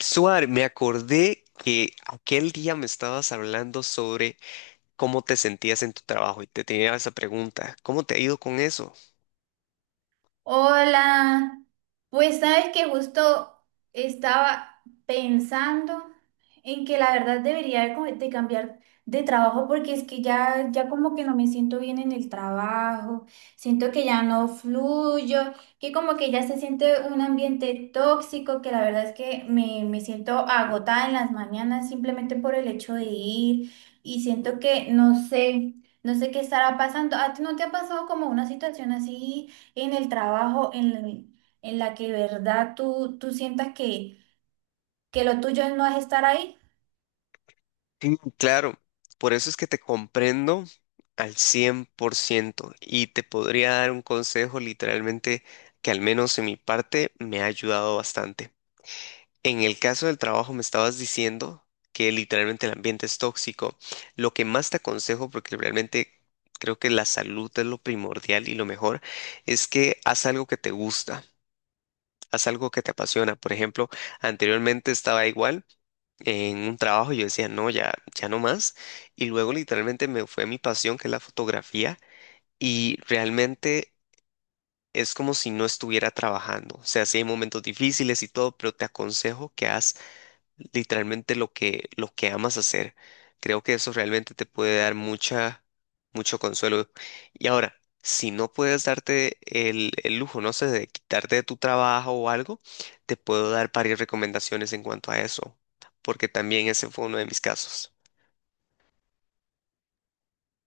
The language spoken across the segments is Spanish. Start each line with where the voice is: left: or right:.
left: Suar, me acordé que aquel día me estabas hablando sobre cómo te sentías en tu trabajo y te tenía esa pregunta, ¿cómo te ha ido con eso?
right: Hola, pues sabes que justo estaba pensando en que la verdad debería de cambiar de trabajo porque es que ya como que no me siento bien en el trabajo, siento que ya no fluyo, que como que ya se siente un ambiente tóxico, que la verdad es que me siento agotada en las mañanas simplemente por el hecho de ir y siento que no sé, no sé qué estará pasando. ¿A ti no te ha pasado como una situación así? En el trabajo en la que de verdad tú sientas que lo tuyo no es estar ahí.
left: Sí, claro, por eso es que te comprendo al 100% y te podría dar un consejo literalmente que al menos en mi parte me ha ayudado bastante. En el caso del trabajo me estabas diciendo que literalmente el ambiente es tóxico. Lo que más te aconsejo, porque realmente creo que la salud es lo primordial y lo mejor, es que haz algo que te gusta, haz algo que te apasiona. Por ejemplo, anteriormente estaba igual en un trabajo, yo decía, no, ya no más. Y luego literalmente me fue mi pasión, que es la fotografía, y realmente... Es como si no estuviera trabajando. O sea, sí hay momentos difíciles y todo, pero te aconsejo que hagas literalmente lo que amas hacer. Creo que eso realmente te puede dar mucha, mucho consuelo. Y ahora, si no puedes darte el lujo, no sé, de quitarte de tu trabajo o algo, te puedo dar varias recomendaciones en cuanto a eso, porque también ese fue uno de mis casos.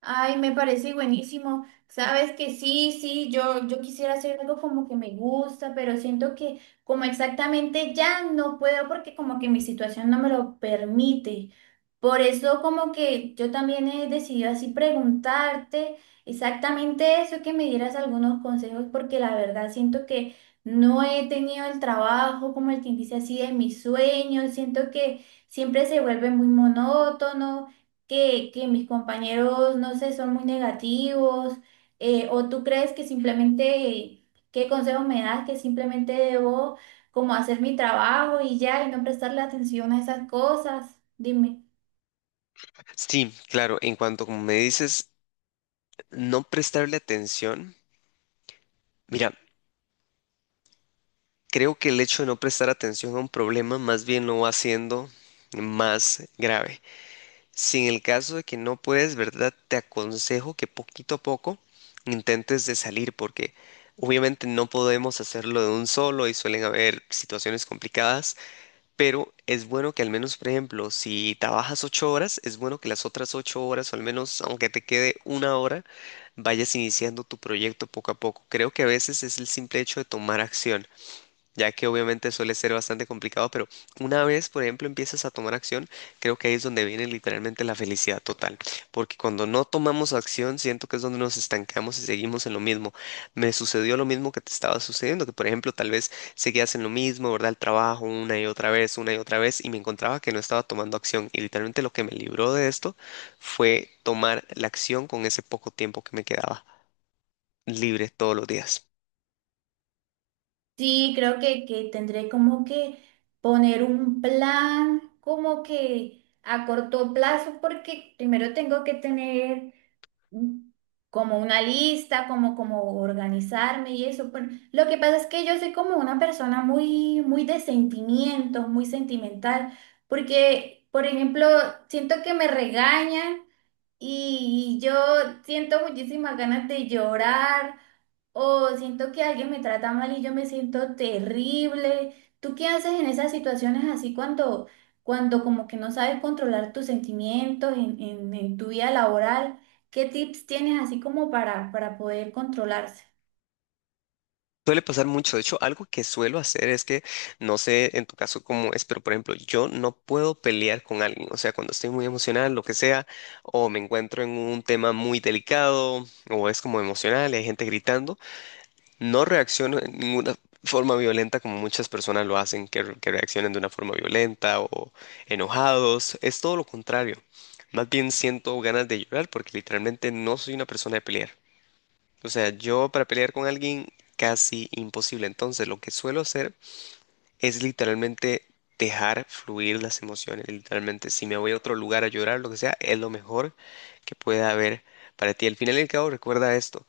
right: Ay, me parece buenísimo. Sabes que sí, sí, yo quisiera hacer algo como que me gusta, pero siento que como exactamente ya no puedo porque como que mi situación no me lo permite. Por eso como que yo también he decidido así preguntarte exactamente eso, que me dieras algunos consejos, porque la verdad siento que no he tenido el trabajo como el que dice así de mis sueños, siento que siempre se vuelve muy monótono que mis compañeros, no sé, son muy negativos. ¿O tú crees que simplemente, qué consejos me das, que simplemente debo como hacer mi trabajo y ya y no prestarle atención a esas cosas? Dime.
left: Sí, claro, en cuanto como me dices, no prestarle atención, mira, creo que el hecho de no prestar atención a un problema más bien lo va haciendo más grave. Si en el caso de que no puedes, ¿verdad? Te aconsejo que poquito a poco intentes de salir porque obviamente no podemos hacerlo de un solo y suelen haber situaciones complicadas, pero es bueno que al menos, por ejemplo, si trabajas ocho horas, es bueno que las otras ocho horas o al menos aunque te quede una hora, vayas iniciando tu proyecto poco a poco. Creo que a veces es el simple hecho de tomar acción ya que obviamente suele ser bastante complicado, pero una vez, por ejemplo, empiezas a tomar acción, creo que ahí es donde viene literalmente la felicidad total, porque cuando no tomamos acción, siento que es donde nos estancamos y seguimos en lo mismo. Me sucedió lo mismo que te estaba sucediendo, que por ejemplo, tal vez seguías en lo mismo, ¿verdad? El trabajo una y otra vez, una y otra vez, y me encontraba que no estaba tomando acción, y literalmente lo que me libró de esto fue tomar la acción con ese poco tiempo que me quedaba libre todos los días.
right: Sí, creo que tendré como que poner un plan como que a corto plazo porque primero tengo que tener un- como una lista, como, como organizarme y eso. Pero lo que pasa es que yo soy como una persona muy de sentimientos, muy sentimental, porque, por ejemplo, siento que me regañan y yo siento muchísimas ganas de llorar o siento que alguien me trata mal y yo me siento terrible. ¿Tú qué haces en esas situaciones así cuando, cuando como que no sabes controlar tus sentimientos en, en tu vida laboral? ¿Qué tips tienes así como para poder controlarse?
left: Suele pasar mucho. De hecho, algo que suelo hacer es que, no sé en tu caso cómo es, pero por ejemplo, yo no puedo pelear con alguien. O sea, cuando estoy muy emocional, lo que sea, o me encuentro en un tema muy delicado, o es como emocional y hay gente gritando, no reacciono en ninguna forma violenta como muchas personas lo hacen, que reaccionan de una forma violenta o enojados. Es todo lo contrario. Más bien siento ganas de llorar porque literalmente no soy una persona de pelear. O sea, yo para pelear con alguien casi imposible. Entonces, lo que suelo hacer es literalmente dejar fluir las emociones. Literalmente, si me voy a otro lugar a llorar, lo que sea, es lo mejor que pueda haber para ti. Al final y al cabo, recuerda esto.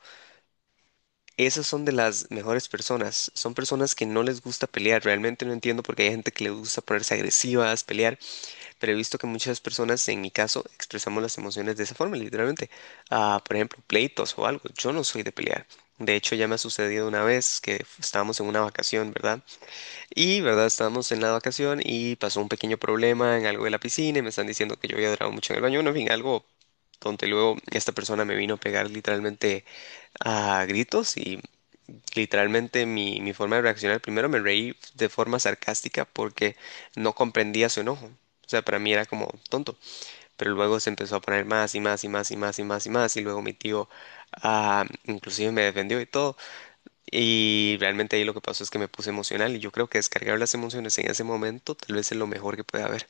left: Esas son de las mejores personas. Son personas que no les gusta pelear. Realmente no entiendo por qué hay gente que le gusta ponerse agresivas, pelear. Pero he visto que muchas personas, en mi caso, expresamos las emociones de esa forma, literalmente. Ah, por ejemplo, pleitos o algo. Yo no soy de pelear. De hecho, ya me ha sucedido una vez que estábamos en una vacación, ¿verdad? Y, ¿verdad? Estábamos en la vacación y pasó un pequeño problema en algo de la piscina y me están diciendo que yo había durado mucho en el baño. Bueno, en fin, algo donde luego esta persona me vino a pegar literalmente a gritos y literalmente mi forma de reaccionar, primero me reí de forma sarcástica porque no comprendía su enojo. O sea, para mí era como tonto. Pero luego se empezó a poner más y más y más y más y más y más. Y luego mi tío, inclusive me defendió y todo. Y realmente ahí lo que pasó es que me puse emocional. Y yo creo que descargar las emociones en ese momento tal vez es lo mejor que puede haber.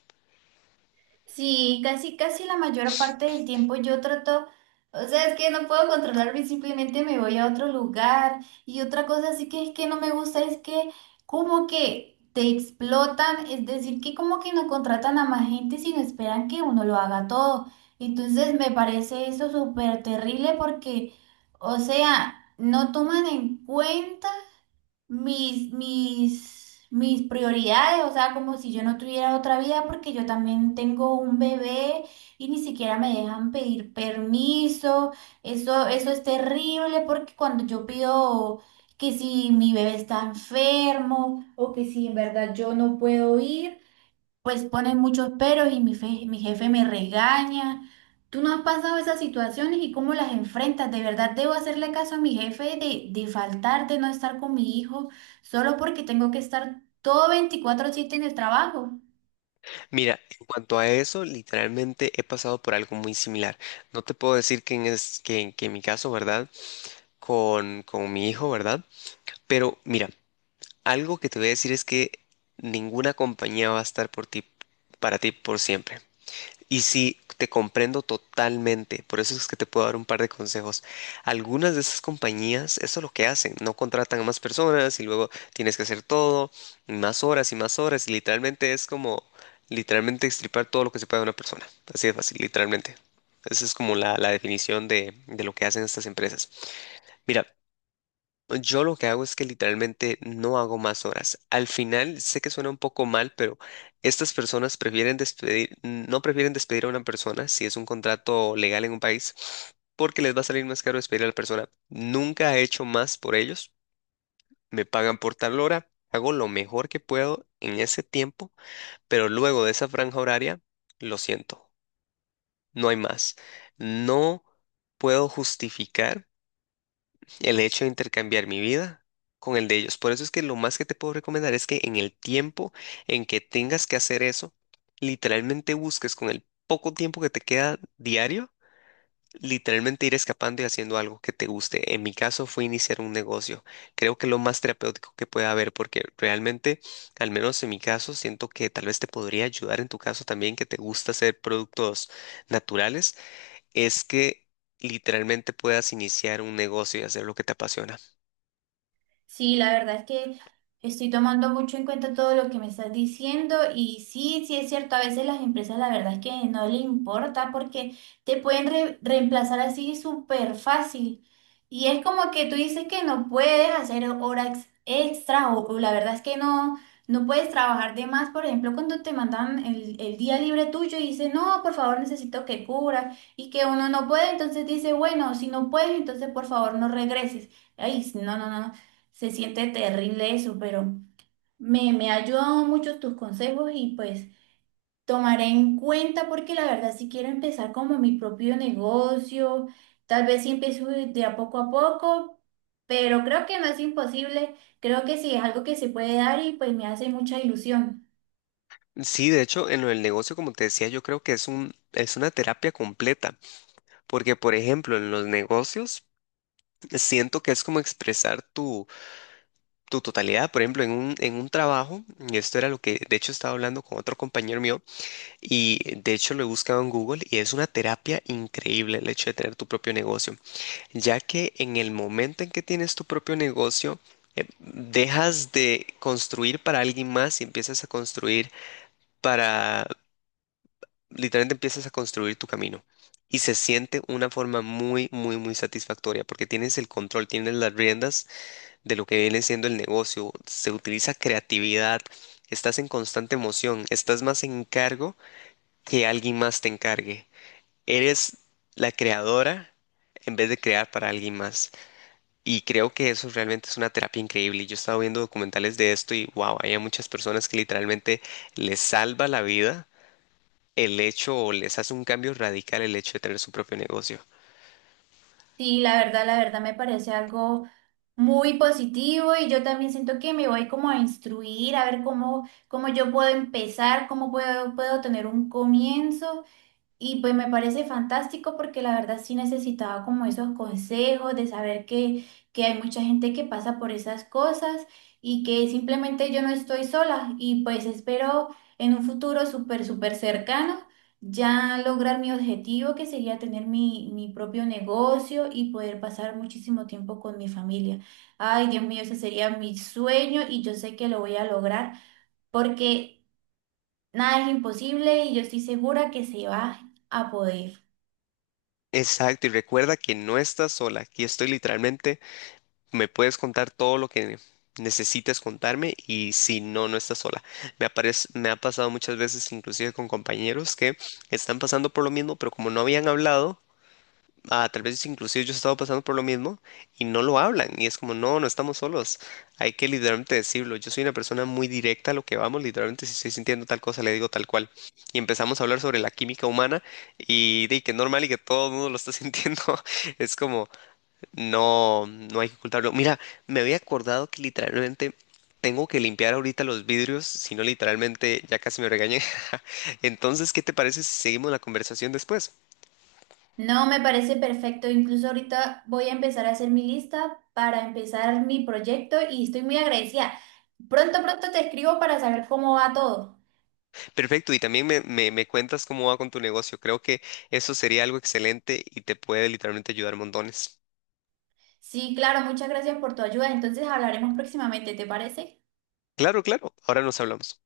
right: Sí, casi, casi la mayor parte del tiempo yo trato, o sea, es que no puedo controlarme, simplemente me voy a otro lugar. Y otra cosa así que es que no me gusta es que como que te explotan, es decir, que como que no contratan a más gente, sino esperan que uno lo haga todo. Entonces me parece eso súper terrible porque, o sea, no toman en cuenta mis prioridades, o sea, como si yo no tuviera otra vida, porque yo también tengo un bebé y ni siquiera me dejan pedir permiso. Eso es terrible porque cuando yo pido que si mi bebé está enfermo o que si en verdad yo no puedo ir, pues ponen muchos peros y mi jefe me regaña. ¿Tú no has pasado esas situaciones y cómo las enfrentas? ¿De verdad debo hacerle caso a mi jefe de faltar, de no estar con mi hijo, solo porque tengo que estar todo 24/7 en el trabajo?
left: Mira, en cuanto a eso, literalmente he pasado por algo muy similar. No te puedo decir que en, es, que en mi caso, ¿verdad? con mi hijo, ¿verdad? Pero mira, algo que te voy a decir es que ninguna compañía va a estar por ti, para ti por siempre. Y sí, te comprendo totalmente, por eso es que te puedo dar un par de consejos. Algunas de esas compañías, eso es lo que hacen, no contratan a más personas y luego tienes que hacer todo, y más horas y más horas, y literalmente es como, literalmente extirpar todo lo que se puede de una persona, así de fácil, literalmente. Esa es como la definición de lo que hacen estas empresas. Mira, yo lo que hago es que literalmente no hago más horas. Al final, sé que suena un poco mal, pero estas personas prefieren despedir, no prefieren despedir a una persona si es un contrato legal en un país, porque les va a salir más caro despedir a la persona. Nunca he hecho más por ellos. Me pagan por tal hora, hago lo mejor que puedo en ese tiempo, pero luego de esa franja horaria, lo siento, no hay más. No puedo justificar el hecho de intercambiar mi vida con el de ellos. Por eso es que lo más que te puedo recomendar es que en el tiempo en que tengas que hacer eso, literalmente busques con el poco tiempo que te queda diario, literalmente ir escapando y haciendo algo que te guste. En mi caso fue iniciar un negocio. Creo que lo más terapéutico que puede haber porque realmente, al menos en mi caso, siento que tal vez te podría ayudar en tu caso también que te gusta hacer productos naturales, es que literalmente puedas iniciar un negocio y hacer lo que te apasiona.
right: Sí, la verdad es que estoy tomando mucho en cuenta todo lo que me estás diciendo y sí, sí es cierto, a veces las empresas la verdad es que no le importa porque te pueden reemplazar así súper fácil y es como que tú dices que no puedes hacer horas extra o la verdad es que no, no puedes trabajar de más, por ejemplo, cuando te mandan el día libre tuyo y dices, no, por favor, necesito que cubras y que uno no puede, entonces dice, bueno, si no puedes, entonces por favor no regreses. Ay, no, no, no. Se siente terrible eso, pero me ha ayudado mucho tus consejos y pues tomaré en cuenta porque la verdad si quiero empezar como mi propio negocio, tal vez si empiezo de a poco, pero creo que no es imposible, creo que sí es algo que se puede dar y pues me hace mucha ilusión.
left: Sí, de hecho, en lo del negocio, como te decía, yo creo que es una terapia completa, porque, por ejemplo, en los negocios siento que es como expresar tu, tu totalidad. Por ejemplo, en un trabajo, y esto era lo que, de hecho, estaba hablando con otro compañero mío, y de hecho lo he buscado en Google, y es una terapia increíble el hecho de tener tu propio negocio, ya que en el momento en que tienes tu propio negocio, dejas de construir para alguien más y empiezas a construir para, literalmente empiezas a construir tu camino. Y se siente una forma muy, muy, muy satisfactoria porque tienes el control, tienes las riendas de lo que viene siendo el negocio, se utiliza creatividad, estás en constante emoción, estás más en cargo que alguien más te encargue. Eres la creadora en vez de crear para alguien más. Y creo que eso realmente es una terapia increíble. Y Yo he estado viendo documentales de esto y wow, hay a muchas personas que literalmente les salva la vida el hecho o les hace un cambio radical el hecho de tener su propio negocio.
right: Sí, la verdad me parece algo muy positivo y yo también siento que me voy como a instruir, a ver cómo, cómo yo puedo empezar, cómo puedo, puedo tener un comienzo. Y pues me parece fantástico porque la verdad sí necesitaba como esos consejos de saber que hay mucha gente que pasa por esas cosas y que simplemente yo no estoy sola y pues espero en un futuro súper, súper cercano ya lograr mi objetivo que sería tener mi propio negocio y poder pasar muchísimo tiempo con mi familia. Ay, Dios mío, ese sería mi sueño y yo sé que lo voy a lograr porque nada es imposible y yo estoy segura que se va a poder.
left: Exacto, y recuerda que no estás sola. Aquí estoy literalmente, me puedes contar todo lo que necesites contarme y si no, no estás sola. Me aparece, me ha pasado muchas veces, inclusive con compañeros que están pasando por lo mismo, pero como no habían hablado, tal vez inclusive yo he estado pasando por lo mismo y no lo hablan y es como, no, no estamos solos, hay que literalmente decirlo. Yo soy una persona muy directa a lo que vamos, literalmente si estoy sintiendo tal cosa le digo tal cual. Y empezamos a hablar sobre la química humana y de que es normal y que todo el mundo lo está sintiendo, es como, no, no hay que ocultarlo. Mira, me había acordado que literalmente tengo que limpiar ahorita los vidrios, si no literalmente ya casi me regañé. Entonces, ¿qué te parece si seguimos la conversación después?
right: No, me parece perfecto. Incluso ahorita voy a empezar a hacer mi lista para empezar mi proyecto y estoy muy agradecida. Pronto, pronto te escribo para saber cómo va todo.
left: Perfecto, y también me cuentas cómo va con tu negocio. Creo que eso sería algo excelente y te puede literalmente ayudar montones.
right: Sí, claro, muchas gracias por tu ayuda. Entonces hablaremos próximamente, ¿te parece?
left: Claro, claro, ahora nos hablamos.